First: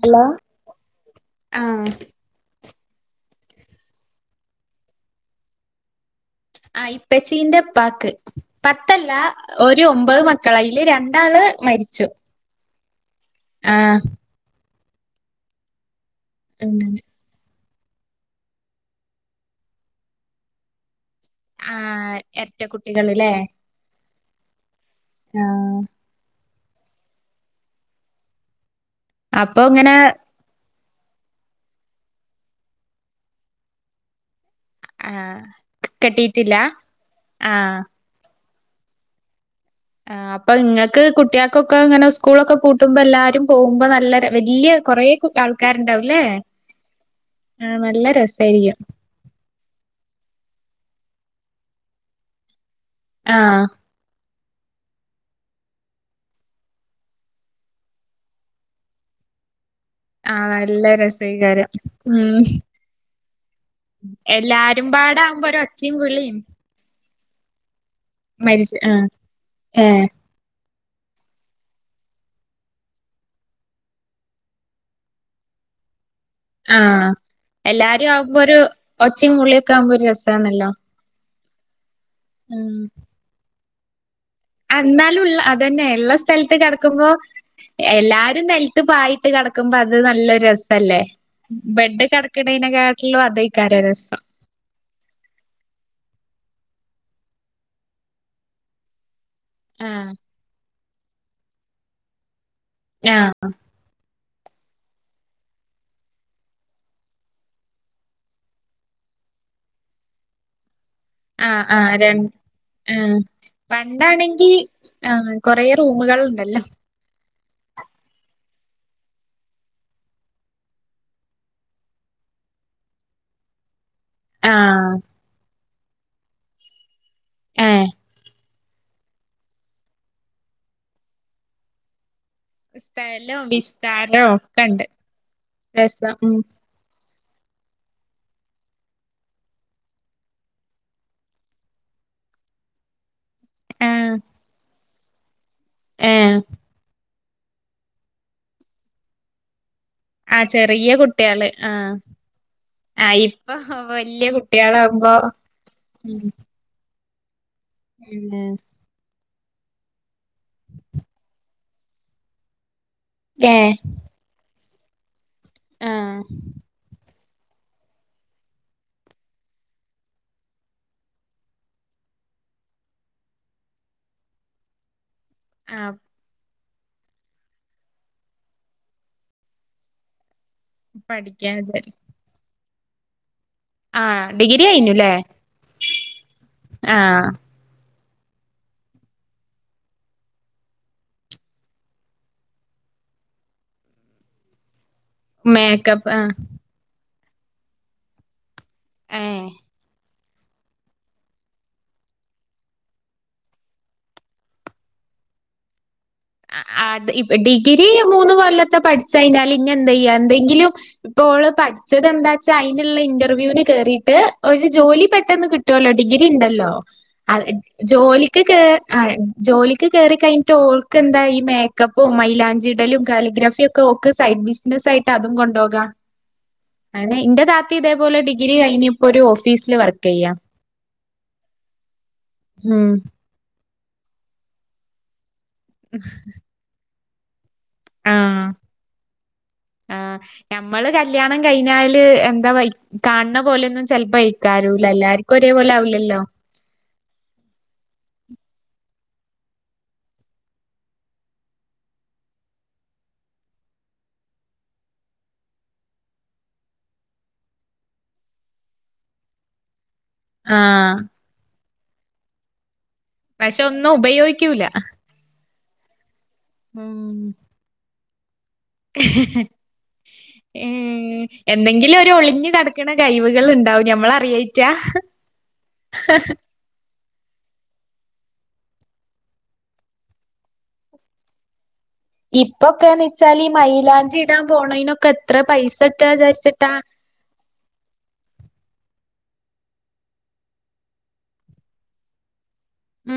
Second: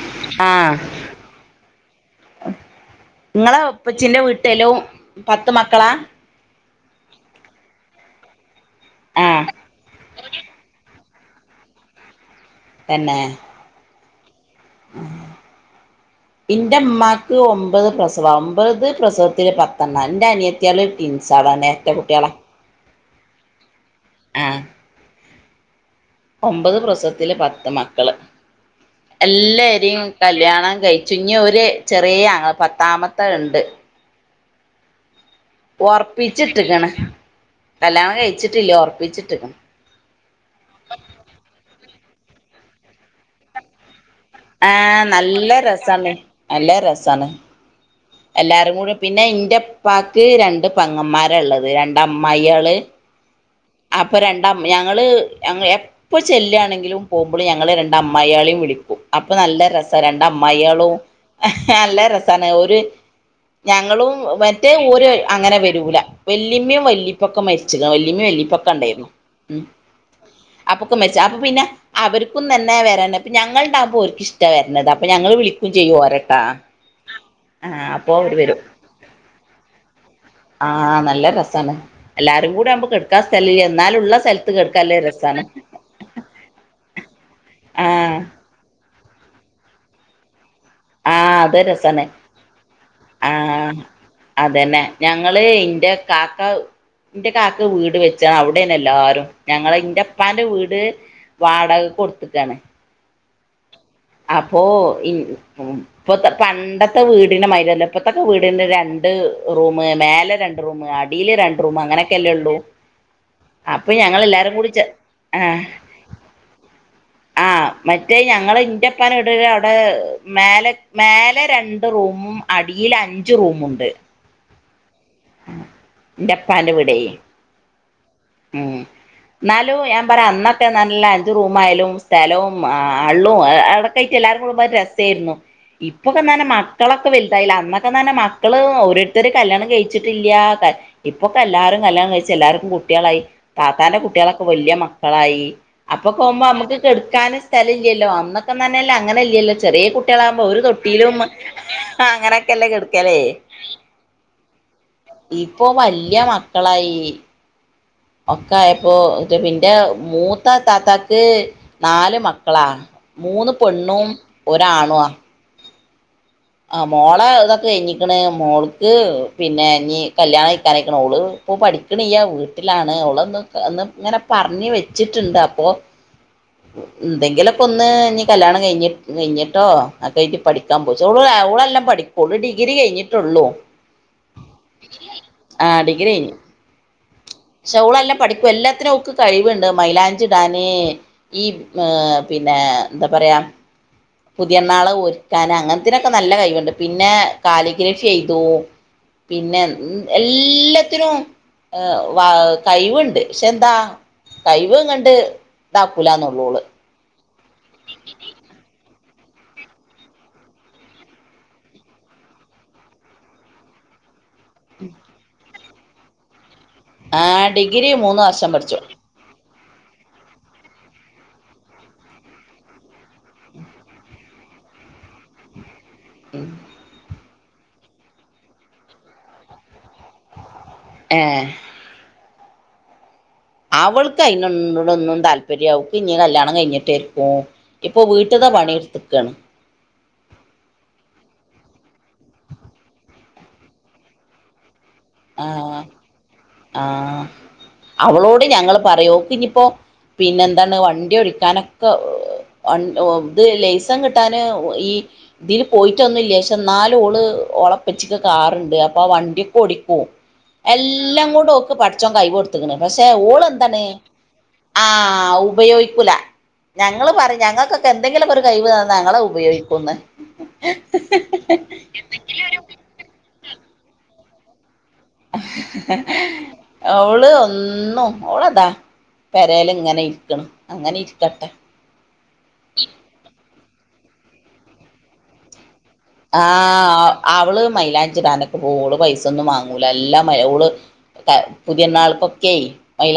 Hello ആഹ് ആ നിങ്ങളെ ഉപ്പച്ചിന്റെ വീട്ടെല്ലോ പത്ത് മക്കളാ ആ ഇപ്പച്ചീന്റെ ഇപ്പാക്ക് പത്തല്ല ആഹ് ഒരു ഒമ്പത് മക്കളാ അയില് രണ്ടാള് മരിച്ചു തന്നെ ആ എന്റെ അങ്ങനെ ഉമ്മാക്ക് ഒൻപത് ഒമ്പത് പ്രസവം ഒമ്പത് പ്രസവത്തിൽ പത്തെണ്ണം എൻ്റെ അനിയത്തിയാൽ ആ ഇരട്ട കുട്ടികളല്ലേ ആ ആ ഒമ്പത് പ്രസവത്തിലെ പത്ത് മക്കള് അപ്പൊ ഇങ്ങനെ എല്ലായിരും കല്യാണം കഴ ചുഞ്ഞ ഒരു ചെറിയ ആങ്ങള പത്താമത്തെ ഉണ്ട് ആ ഉറപ്പിച്ചിട്ടക്കണ് ആഹ് കല്യാണം കഴ ചിട്ടില്ല ഉറപ്പിച്ചേട്ടുന് ആ അപ്പൊ നിങ്ങക്ക് കുട്ടികൾക്കൊക്കെ ഇങ്ങനെ സ്കൂളൊക്കെ പൂട്ടുമ്പോൾ എല്ലാരും പോകുമ്പോ നല്ല വല്യ ആ കൊറേ നല്ല രസമാണ് ആൾക്കാരുണ്ടാവുംല്ലേ നല്ല രസമാണ് ആഹ് നല്ല എല്ലാരും രസായിരിക്കും കൂടി പിന്നെ എൻ്റെഉപ്പക്കു രണ്ട് പെങ്ങന്മാര ആരള്ളത് രണ്ട് അമ്മായികള് ആഹ് അപ്പൊ രണ്ട് ഞങൾ എപ്പൊ ചെല്യാണെങ്കിലും പോകുമ്പോൾ ഞങ്ങള് രണ്ട് അമ്മായിയാളെയും വിളിക്കും അപ്പൊ നല്ല ര രണ്ട് ആഹ് നല്ല അമ്മായികളും രസേക്കാരം നല്ല ഉം രസമാണ് ഒരു ഞങ്ങളും മറ്റേ എല്ലാരും ഒരു പാടാവുമ്പോ അങ്ങനെ ഒരു ഒച്ചിം വരൂല വിളിം വല്ലിയമ്മയും വല്യുപ്പയും ഉപ്പാക്കെ മരിച്ചത വല്ല്യുമ്മ മരിച്ച ആ ഏ അപ്പൊക്കെ മെച്ച അപ്പ പിന്നെ അവർക്കും തന്നെ വരൻ ഇപ്പ ഞങ്ങളണ്ടാകുമ്പോ അവർക്ക് ഇഷ്ടം വര അപ്പൊ ഞങ്ങൾ വിളിക്കും ചെയ്യോ ഒരൊക്കെ ആ എല്ലാരും അവര് ആവുമ്പോ ഒരു വരും ഒച്ചി മളിയൊക്കെ ആവുമ്പോ ഒരു രസമാന്നല്ലോ തന്നെ എല്ലാരും കൂടി നമ്മ എന്നുള്ള എന്നാലുംള്ള അതന്നെ ഉള്ള സ്ഥലത്ത് കിടക്കുമ്പോ ആഹ് എല്ലാരും നിലത്ത് പായി നട്ട കിടക്കുമ്പോ അത് നല്ലൊരുസ ആഹ അത രസനെ ആഹ അതേക്കാരം രസം അതന്നെ ഞങ്ങള് ഇന്റെ കാക്ക എന്റെ കാക്ക വീട് വെച്ചാണ് അവിടെന്നെ എല്ലാരും ഞങ്ങളൾ ആഹ് ഇൻ്പ്പാൻ്റെ വീട് വാടക കൊടുത്തട്ടാണ് ആഹ അപ്പൊ ഇപ്പത്തെ പണ്ടത്തെ വീടിിന മരന്ന ഇപ്പത്തൊക്കെ വീടിന്റെ രണ്ട് റൂം മേലെ രണ്ട് റൂമ ആ ആ രണ്ട് ആ അപ്പൊ പണ്ടാണെങ്കി ഞങ്ങളെല്ലാരും കൂടി ചെ ആ കൊറെ റൂമുകൾ ഇണ്ടല്ലോ ആഹ് മറ്റേ ഞങ്ങള് ഇറപ്പന ഇട അവിടെ മേലെ മേലെ രണ്ട് റൂമും അടിൽ അഞ്ചു റൂമുണ്ട് ആഹ് ഇപ്പാൻ്റെവിടെ ആഹ് ഉം എന്നാലും ഞാൻ പറയാ അന്നത്തെ നല്ല അഞ്ചു റൂം ആയാലും സ്ഥലവും അള്ളും സ്ഥലോം അടൊക്കെയിട്ട് വിസ്താരോം എല്ലാവർക്കു ഒക്കെണ്ട് രസായിരുന്നു രസം ഉം ഇപ്പൊക്കെന്നെ മക്കളെ വലുതായില്ല അന്നൊക്കെ തന്നെ മക്കള് ഓരോരുത്തരു കല്യാണം കഴി ച്ചിട്ടില്ല ഇപ്പൊക്കെ എല്ലാവരും കല്യാണം കഴിച്ചു എല്ലാർക്കും കുട്ടികളായി താത്താന്റെ ആഹ് കുട്ടികളൊക്കെ വല്ല്യ മക്ക കളായി അപ്പൊ ഏഹ് പോവുമ്പോ നമ്മുക്ക് ക്കെടു ക്കാനും സ്ഥലം ഇല്ലല്ലോ അന്നൊക്കെന്നെല്ലോ അങ്ങനെ ഇല്ലല്ലോ ചെറിയ കുട്ടികളാകുമ്പോ ആഹ് ഒരു ചെറിയ തൊട്ടിയിലും കുട്ടികള് ആഹ് അങ്ങനെയൊക്കെല്ലേ ആ കിടുക്കല് ഇപ്പൊ വല്യ കുട്ടികളാകുമ്പോ ഇപ്പൊ വല്യ മക്കളായി യി ഉം ഒക്കാ ആയപ്പോ ചെവിന്റെ മൂ ത്ത താത്തക്ക് നാല് മക്കളാ മൂന്ന് ഏ പെണ്ണും ഒ രു ആണുആ ആ ആ മോളെ ഇതൊക്കെ കഴഞ്ഞിക്കണ് മോൾക്ക് പിന്നെ ഞ് കല്യാണം കഴിക്കാനായിക്ക്ണ് ഓള് ഇപ്പൊ പഠിക്കണ്ല്ല വീട്ടിലാണ് ഒള് ഒന്ന് ഇങ്ങനെ പറഞ്ഞഞ് വെച് വച്ചിട്ടുണ്ടാപ്പൊ എന്തെങ്കിലൊക്ക ഒന്ന് ഇനി കല്യാണം കഴിഞ്ഞി കഴിഞ്ഞിട്ടോ അക്കെ പഠി ഓള് പഠിക്കാ വിചാരിച്ചു ഒള്നല്ലാപഠിക്കോളൂ ഡി ഗിരി കഴിഞ്ഞിട്ടുള്ളൂ ആ ഡിഗ്രി കയിനുല്ലേ ആ ആ സ്കൂളെല്ലാം പഠിക്കും എല്ലാത്തിനും ഒക്ക് കഴിവുണ്ട് മൈലാഞ്ചിടാന് ഈ പിന്നെ എന്താ പറയാ പുതിയ ണാളെ ഒരുക് ക്കാണ് അങ്ങനത്തിനൊക്കെ മേക്കപ്പ് ആ നല്ല കൈവുണ്ട് പിന്നെ കാലിഗ്രഫി ചെയ്തു ഏ പിന്നെ എല്ലാത്തിനും വ കഴിവുണ്ട് പക്ഷെ എന്താ കഴിവ് അങ്ങ്ണ്ട് ത പുലാന്നുള്ളോള് അത് ഇപ് ഡിഗ്രി മൂന്ന് കൊല്ലത്തെ പഠിച്ച് കഴിഞ്ഞാല് ഇങ്ങ എന്ത് ചെയ്യാ എന്തെങ്കിലും ഇപ്പോള് പഠിച്ചത് എന്താച്ചാ അയിനുള്ള ഇന്റർവ്യൂവിന് കേറീട്ട് ഒരു ജോലി പെട്ടെന്ന് കിട് ട്ടോലോ ഡിഗ്രി ഇണ്ടല്ലോ ആ ഡിഗ്രി മൂന്ന് ജോലിക്ക് വർഷം കേ പഠിച്ചു ആ ജോലിക്ക് കയറി കഴഞ്ഞട്ട് ഓ ഓക്ക് എന്താ ഈ മേക്കപ്പും മൈലാഞ്ചിടലും കാലിഗ്രഫിയ ഓക്ക് സൈഡ് ബിസിനസ് ആയിട്ട് അതും കൊണ്ടോകാം. മ് എന്റെ താത്തി ഇതേപോലെ ഡിഗ്രി കഴിഞ്ഞപ്പോ ഒരു ഓഫീസില് വർക്ക് ചെയ്യാ ഏ മ് അവൾക്ക് അതിനോട ഒന്നും താല് ഇരി അവൾക്ക് ഇനി കല്യാണം കയിഞ്ഞിട്ടേ [unintelligible] ഇപ്പൊ ആഹ് വീട്ടത് പണിയെടുത്തക്കാണ് ആഹ് ഞമ്മള് കല്യാണം കഴിഞ്ഞാല് എന്താ കാണന്ന പോലൊന്നും ചിലപ്പ [unintelligible] ആ ആ ആ അവളോട് ഞങ്ങള് പറോക്ക ഇനിപ്പോ പിന്നെ എന്താണ് വണ്ടി ഒടിക്കാനൊക്കെ ഇത് ലൈസൻ കിട്ടാന് ഈ ഇതിൽ പോയിട്ടൊന്നുല്ല ക്ഷെ എന്നാലും ഓള് ഒളപ്പച്ചെ കാറുണ്ട് അപ്പൊ വണ്ടിയൊക്കെ ഓടി ആഹ് എല്ലാം കൂടെ ഓക്ക് പടച്ചോൻ കൈവ് കൊട് ത്ത്ക്ക്ണ് പക്ഷെ ഓള് പക്ഷെ എന്താണ് ഒന്നും ഉപയോഗിക്കൂല ആ ഉപയോഗിക്കൂല ഉം ഞങ്ങള് പറയും ഞങ്ങക്കൊക്കെ എ എന്തെങ്കിലോക്കൊരു എന്തെങ്കിലും ഒരു ഒളിഞ്ഞു കിടക്കണ കയിവ് ഉണ്ടാവും ഞമ്മള് അറിയയിറ്റാ അവള് ഒന്നും മോളതാ പെരേല് ഇങ്ങനെ ഇരിക്കണം അങ്ങനെ ഇരിക്കട്ടെ ഇപ്പൊക്കെയന്ന് വെച്ചാല് മൈയിലാഞ്ചി ഇടാൻ പോണതിനൊക്കെ എത്ര പൈസ് ആ അവള് മൈലാഞ്ചിടാനൊക്കെ പോള് പൈസ സൊന്നും വാങ്ങൂല എല്ല മരകള് ഓള് പുതിയണാൾക്ക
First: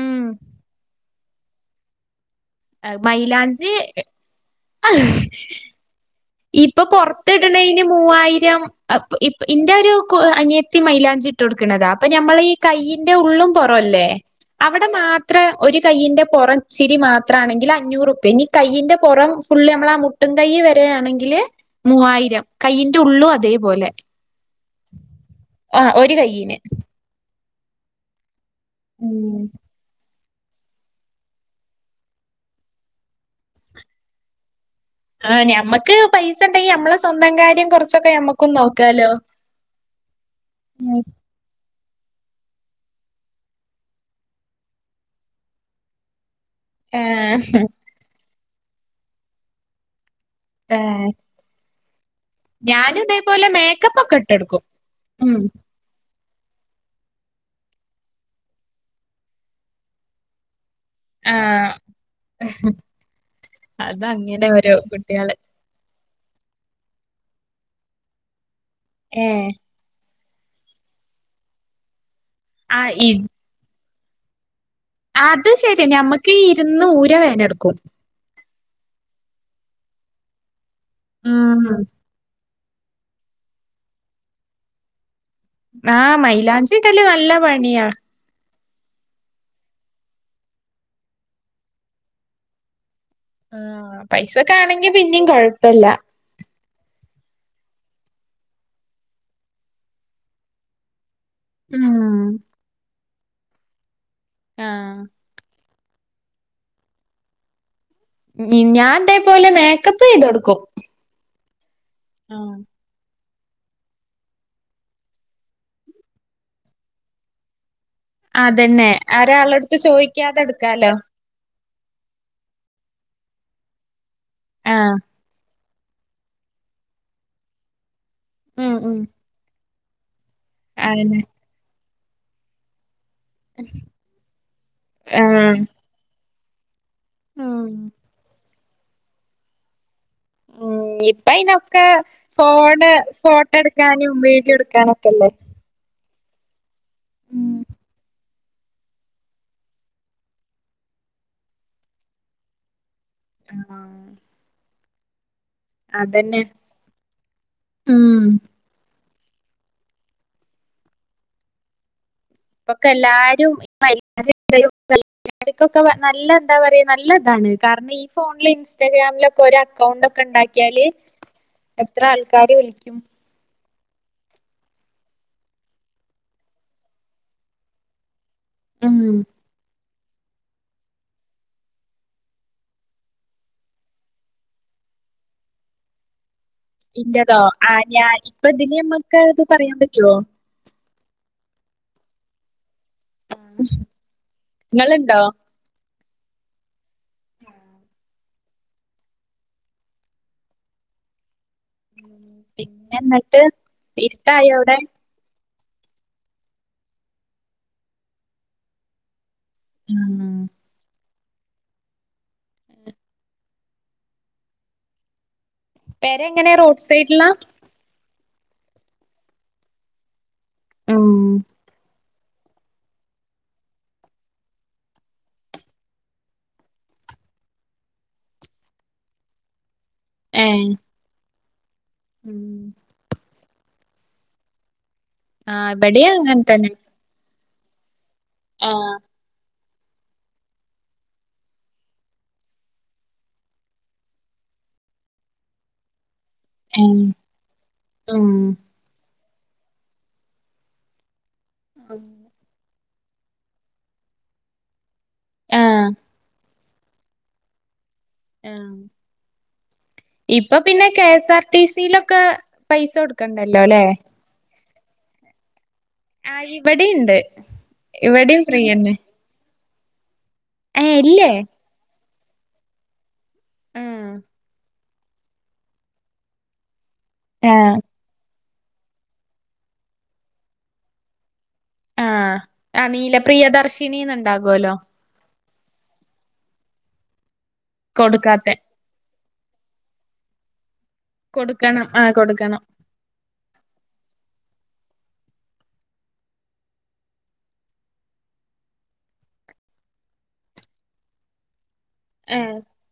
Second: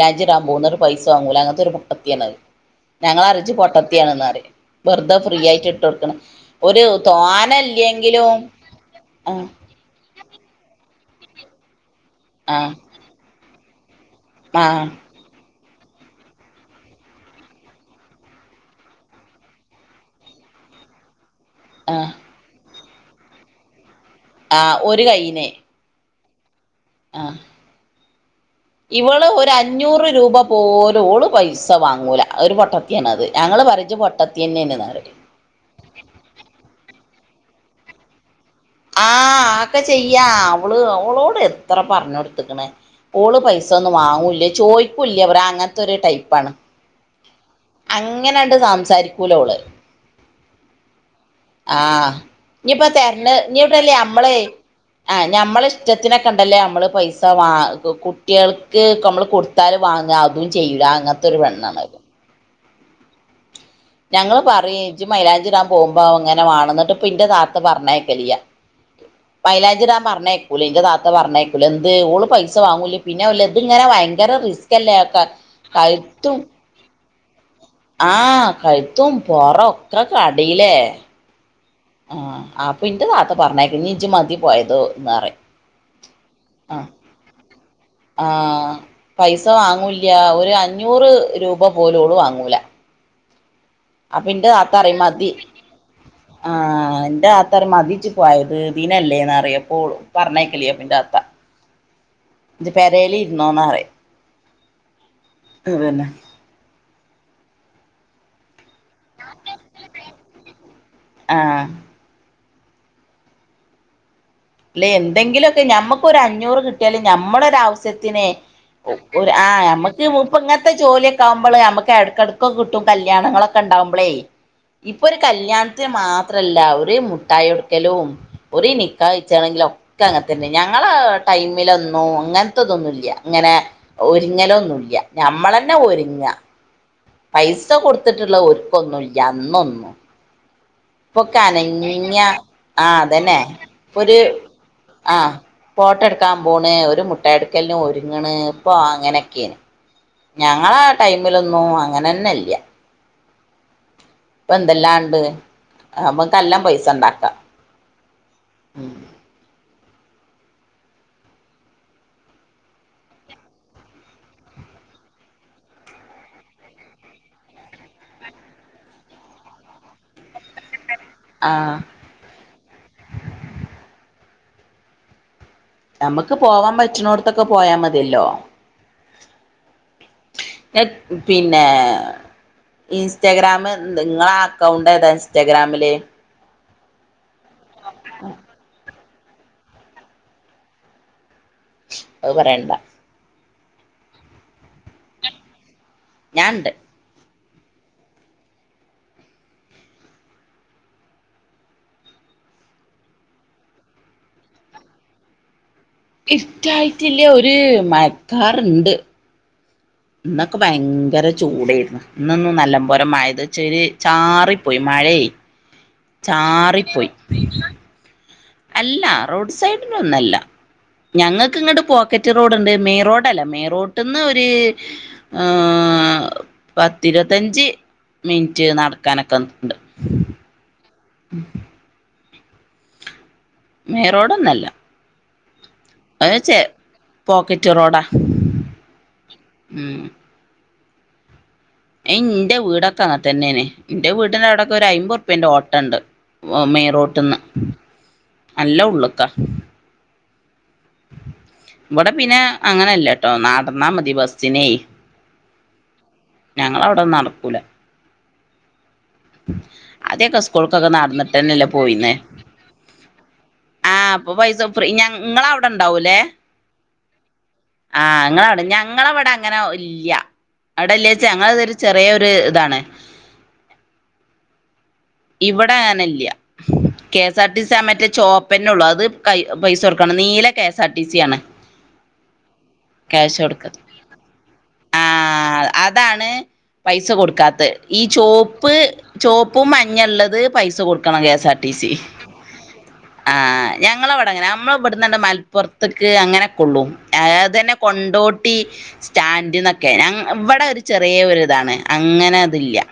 ഉം ഇടാൻ പോകും പൈസ വാങ്ങൂല അങ്ങനത്തെ ഒരു പൊട്ടത്തിയാണത് ഞങ്ങറിം ഇജ്ജ് മൈലാഞ്ചി പൊട്ടത്തിയാണെന്ന് വെറുതെ ഫ്രീ ആയിട്ട് ഇട്ട് കൊടുക്കണം ഇപ്പൊ ഒരു തോനല്ല പൊറത്തിടണേന് മൂവായിരം ഇ ഇന്റൊരു കൊ ഒരു അനിയത്തി മൈലാഞ്ചി ട്ടോടുക്കുന്നതാ അപ്പൊ നമ്മൾ ഈ ആഹ് കയ്യിൻ്റെ ഉള്ളും കുറവല്ലേ ആഹ് അവിടെ മാത്ര ഒരു കയ്യയിൻന്റെ പുറംച്ചിരി മാത്രംമാണെങ്കിൽ അഞ്ഞൂറ്റുപ്യ ഇനി കയ്യയിൻ്ന്റെ പുറം ഫുള്ള് നമ്മൾ ആ മുട്ടും കൈ വരയാണെങ്കിൽ അിലെ ആഹ് മൂവായിരം കൈയിന്റെ ഉള്ളും അതേപോലെ ആ ഒരു കൈനെ പിനെ ആഹ ഇവള് ഉം ഒരു അഞ്ഞൂറ് രൂപ ഓരോള് പൈസ വാങ്ങൂല ഒരു പൊട്ടത്തിയാണ് അത് ഞങ്ങള്ൾ പറരച്ച് പൊട്ടത്തി തന്നെ തന്ന ആഹ ഞമ്മക്ക് പൈസ ഉണ്ടെങ്കി നമ്മളെ സ്വന്തം കാര്യം കുറച്ചൊക്കെ നമ്മക്ക് ആഹ് ഒക്കെ ചെയ്യാ അവള് ഉം അവളോട് അത്ര പറഞ്ഞഞ് കൊടുത്തക്കണേ കൂള് പൈസ ഒന്നും വാങ്ങൂില്ല ചോദിക്കൂില്ല അവ അങ്ങനത്തെ ഒരു ടൈപ്പാണ് ആഹ അങ്ങനെയണ്ട് സംസാരിക്കൂലോള് ആഹ ആഹ് ഇപ്പൊ തരന്ന ഇട്ടല്ലേ മേക്കപ്പൊക്കെ നമ്മളെ ഇട്ടൊടുക്കും ആ ഉം ഞമ്മള ഇഷ്ട ത്തിനെ കണ്ടല്ലേ നമ്മള് പൈസ കുട്ടികൾക്ക് നമ്മള് കൊടുത്താൽ വാങ്ങുക അതും ചെയ്യട അങ്ങനത്തെരു ആഹ് പെണ്ണത് ഞങ്ങള്ൾ അതങ്ങനെ ഓരോ പറയും കുട്ടികള് മൈലാഞ്ചിരിൻ പോകുമ്പോ അഭാവം അങ്ങനെ വണണംന്നിട്ട്പ്പ ഇന്റെ താത്ത് പറഞ്ഞേക്കലിയ ഏ പൈലാഞ്ചിരാൻ പറഞ്ഞേ പുലിന്റെ താത്ത പറഞ്ഞേക്കല എന്ത്ഓ പൈസ ആ വാങ്ങൂല ഇ പിന്നെ ഇത് ഇങ്ങനൊ ഭയങ്കര അല്ലേ ക അത് ശെരി നമ്മുക്ക് ഇരുന്ന് ഊര വ ടുക്കു ആ കഴത്തും പൊറൊക്കെ കടിയിലേ ആ ആ അപ്പൊ ഇന്റെറൊത്ത പറഞ്ഞേക്ക ഇീ ഇഞ്ചി മതി പോയതോ എന്ന് പറ ആഹ് മൈലാഞ്ചീടല് നല്ല പ ആഹ് പൈസ വാങ്ങൂല്ല്യ ഒരു അഞ്ഞൂറ് രൂപ പോലു ഓള് വാങ്ങൂലാ ആഹ് പൈസക്കണെങ്കി പിന്നേം മതി കൊഴപ്പില്ല അത്തറയും മതിച്ചു പോയത് ഇതിനല്ലേന്ന് അറിയപ്പോ ഓള് പറഞ്ഞേക്കലിയപ്പന്റെ അത്ത ഉം ന്നോന്നാറെ ആഹ് അതന്നെ ഞാ തേപോലെ മേക്കപ്പ് ചെയ്ത് കൊടു കൊ ആഹ് ആഹ് അല്ല എന്തെങ്കിലൊക്കെ ഞമ്മക്കൊരു അഞ്ഞൂറ് കിട്ടിയാലും ഞമ്മളൊരസ ത്തിനേ അതന്നെ ഒര് ആഹ് ഒരാളടുത്ത് ചോദിക്കാതെ നമുക്കിപ്പങ്ങത്തെ എടുക്കാലോ ജോലിയൊക്കെ ആകുമ്പോള് നമുക്ക് എടക്കിടക്ക് കിട്ടും കല്യാണങ്ങളൊക്കെ ഇണ്ടാമ്പോളേ ആ ഇപ്പൊ ഒരു കല്യാണ ത് മാത്രല്ല ഒരു മുട്ടായി ഒടുക്കലോം ഒരേ നിക്കാഹ് ലൊക്കെ ന്നെ ഞങ്ങള് അയന്നെ ടൈമിലൊന്ന് നോ അങ്ങനത്തതൊന്നുല്ല്യാ ഇങ്ങനെ ഒരുങ്ങലൊന്നുല്ല ആ ഞമ്മളന്നെ ഒരുങ്ങാ പൈസ ഉം കൊടുത്തിട്ടുള്ള ഒരു ന്നുല്ല്യാ അന്നൊന്നും ഇപ്പ ഇപ്പൊക്കെ അയിനൊക്കെ അനങ്ങിയ ആ ഫോണ് അതന്നെ ഫോട്ടോ ഇപ്പൊ എടുക്കാനും ഒരു വിഡിയോ എടുക്കാനൊക്കെല്ലേ ക്കാമ്പോണേ ഒരു മുട്ട ഉം അടുക്കലിന് ഒരുങ്ങണ് ഇപ്പൊ അങ്ങനെക്കേണ് ഞങ്ങളാ ടൈമിലൊന്നും അങ്ങനെന്നെല്ല്യ. ആഹ് എന്തെല്ലാണ്ട് അമ്മക്ക് അതന്നെ അല്ലം പൈസ ഇണ്ടാക്കാ ഉം ഉം ഇപ്പൊക്കെ എല്ലാരും [unintelligible] നല്ല എന്താ പറയാ നല്ല ഇതാണ് കാരണം ഈ ഫോണില് ഇൻസ്റ്റാഗ്രാമിലൊക്കെ ഒരു അക്കൗണ്ട് ഒക്കെ ഇണ്ടാക്കിയാല് ആഹ് എത്ര ആൾക്കാര് വിളിക്കും. നമ്ക്ക് പോവാൻ പറ്റ്ണോട്ത്തൊക്കെ പോയാ മതിയല്ലോ. ഉം പിന്നെ ഇൻസ്റ്റാഗ്രാമ് നിങ്ങളെ അക്കൗണ്ട് ഏതാ ഇൻസ്റ്റാഗ്രാമില് ഇന്റതോ ആഹ് ഞാൻ ഇപ്പ ഇതില്മ്മക് ക്കെ ഇത് പറയാൻ പറ്റുവോ അത് പറയണ്ട നിങ്ങളുണ്ടോ ഞാന്ണ്ട് പിന്നെ എന്നിട്ട് ഇഷ്ട്ടായോ അവിടെ ഇഷ്ടായിട്ടില്ലേ ഒരു മഴക്കാറുണ്ട് ഉം. ഇന്നൊക്കെ ഭയങ്കര ചൂടേയിരുന്നു ഇന്നന്നും നല്ലപോര മഴന്ന് വെച്ചാല് ചാറിപ്പോയി മഴേ പെരെ എങ്ങനെയാ റോഡ് സൈഡിലാ അല്ല റോഡ് സൈഡിന് ഒന്നല്ല ഉം ഞങ്ങക്ക് ഇങ്ങട്ട് പോക്കെ റ്റ് റോഡ് ഇണ്ട് മെയിൻ റോഡ് അല്ല മെയിൻ റോട്ട്ന്ന് ഒര് ഏ പത്തിരുവത്തഅഞ്ച് മിൻറ്റ് നടക്കാനൊക്കെ ഇണ്ട് ഏ ഉം മെയിറോഡ് ഒന്നു അല്ല ആ ഇബെടിം അങ്ങൻ തെന്നെ പോക്കെറ്റ് റോഡാ ഉം അയ് ഇന്റെ വീടൊക്കെ അങ്ങൻത്തെന്നെ ആണ് ഇന്റെ വീട്ടിന്റെ അയടൊക്കെ ഒര് അയിമ്പൊർപ്പെന്റെ ഓട്ടം ഇണ്ട് വോ ഉം മെയിറോട്ട്ന്ന് ഉം നല്ല ഉള്ള്ക്കാ ഇബടെ പിന്നെ അങ്ങനെ ഇ ല്ലട്ടോ നടന്നാ മതി ബസ്സിനെ ആ ഞങ്ങളെ അയുടെ ഒന്നും നടക്കൂലാ ആ ആദ്യൊക്കെ ഇപ്പൊ പിന്നെ സ്കൂൾക്കൊക്കെ കെഎസ് ആർ ടി നടന്നിട്ടന്നെല്ലേ പോയിന്നേ സിയിലൊക്കെ പൈസ കൊടുക്കണ്ടല്ലോലേ ആ അപ്പൊ പൈസ ഫ്രീ ഞങ്ങളവ്ടെ ക്കെ ണ്ടാവുംലേ ഇവിടെണ്ട് ആ ഇവിടെയും ങ്ങളഅവ്ടെ ഫ്രീയന്നെ ഞ്ഞങ്ങളവ്ടെ അങ്ങനെ ഇല്ല്യ അയുടെ ഏഹ് ഇല്ലെച്ചാ ഇല്ലേ ഞങ്ങളെ ഇതൊര് ചെറെ ഒ ര് താണ്. ആഹ് ഇവടെ അങ്ങനെല്യ K S R T C ആ മറ്റേ ചോ പ്പന്നൊള്ളൂ അത് കൈ പൈസൊട്ക്കാണം നീല കെ എസ് ആർ ടി സ്യാണ്. ആഹ് ആ നീല പ്രിയദർശിനിന്ന്ണ്ടാ കോല്ലോ ആ അതാണ് പൈസ കൊട്ക്കാ ത്തെ ഈ കൊടുക്കാത്തെ ചോപ്പ് ചോപ്പും മഞ്ഞള്ളത് പൈസ കൊടു ക്കണം കെ എസ് ആർ റ്റീ കൊടുക്കണം സി ആഹ് കൊടുക്കണം ആഹ് ഞങ്ങള അവിടെ അങ്ങനാ അമ്മള് ഇ ഇവിടുന്നണ്ട് മലപ്പുറത്ക്ക് അങ്ങനെക്കള്ളു അത് തന്നെ കൊണ്ടോട്ടി സ്റ്റാൻഡന്നൊക്കെ ഞ ഇവിടെ ഒരു ചെറിയ ഒരു ഇതാണ്. അങ്ങനെ ഏഹ് അത് ല്യ.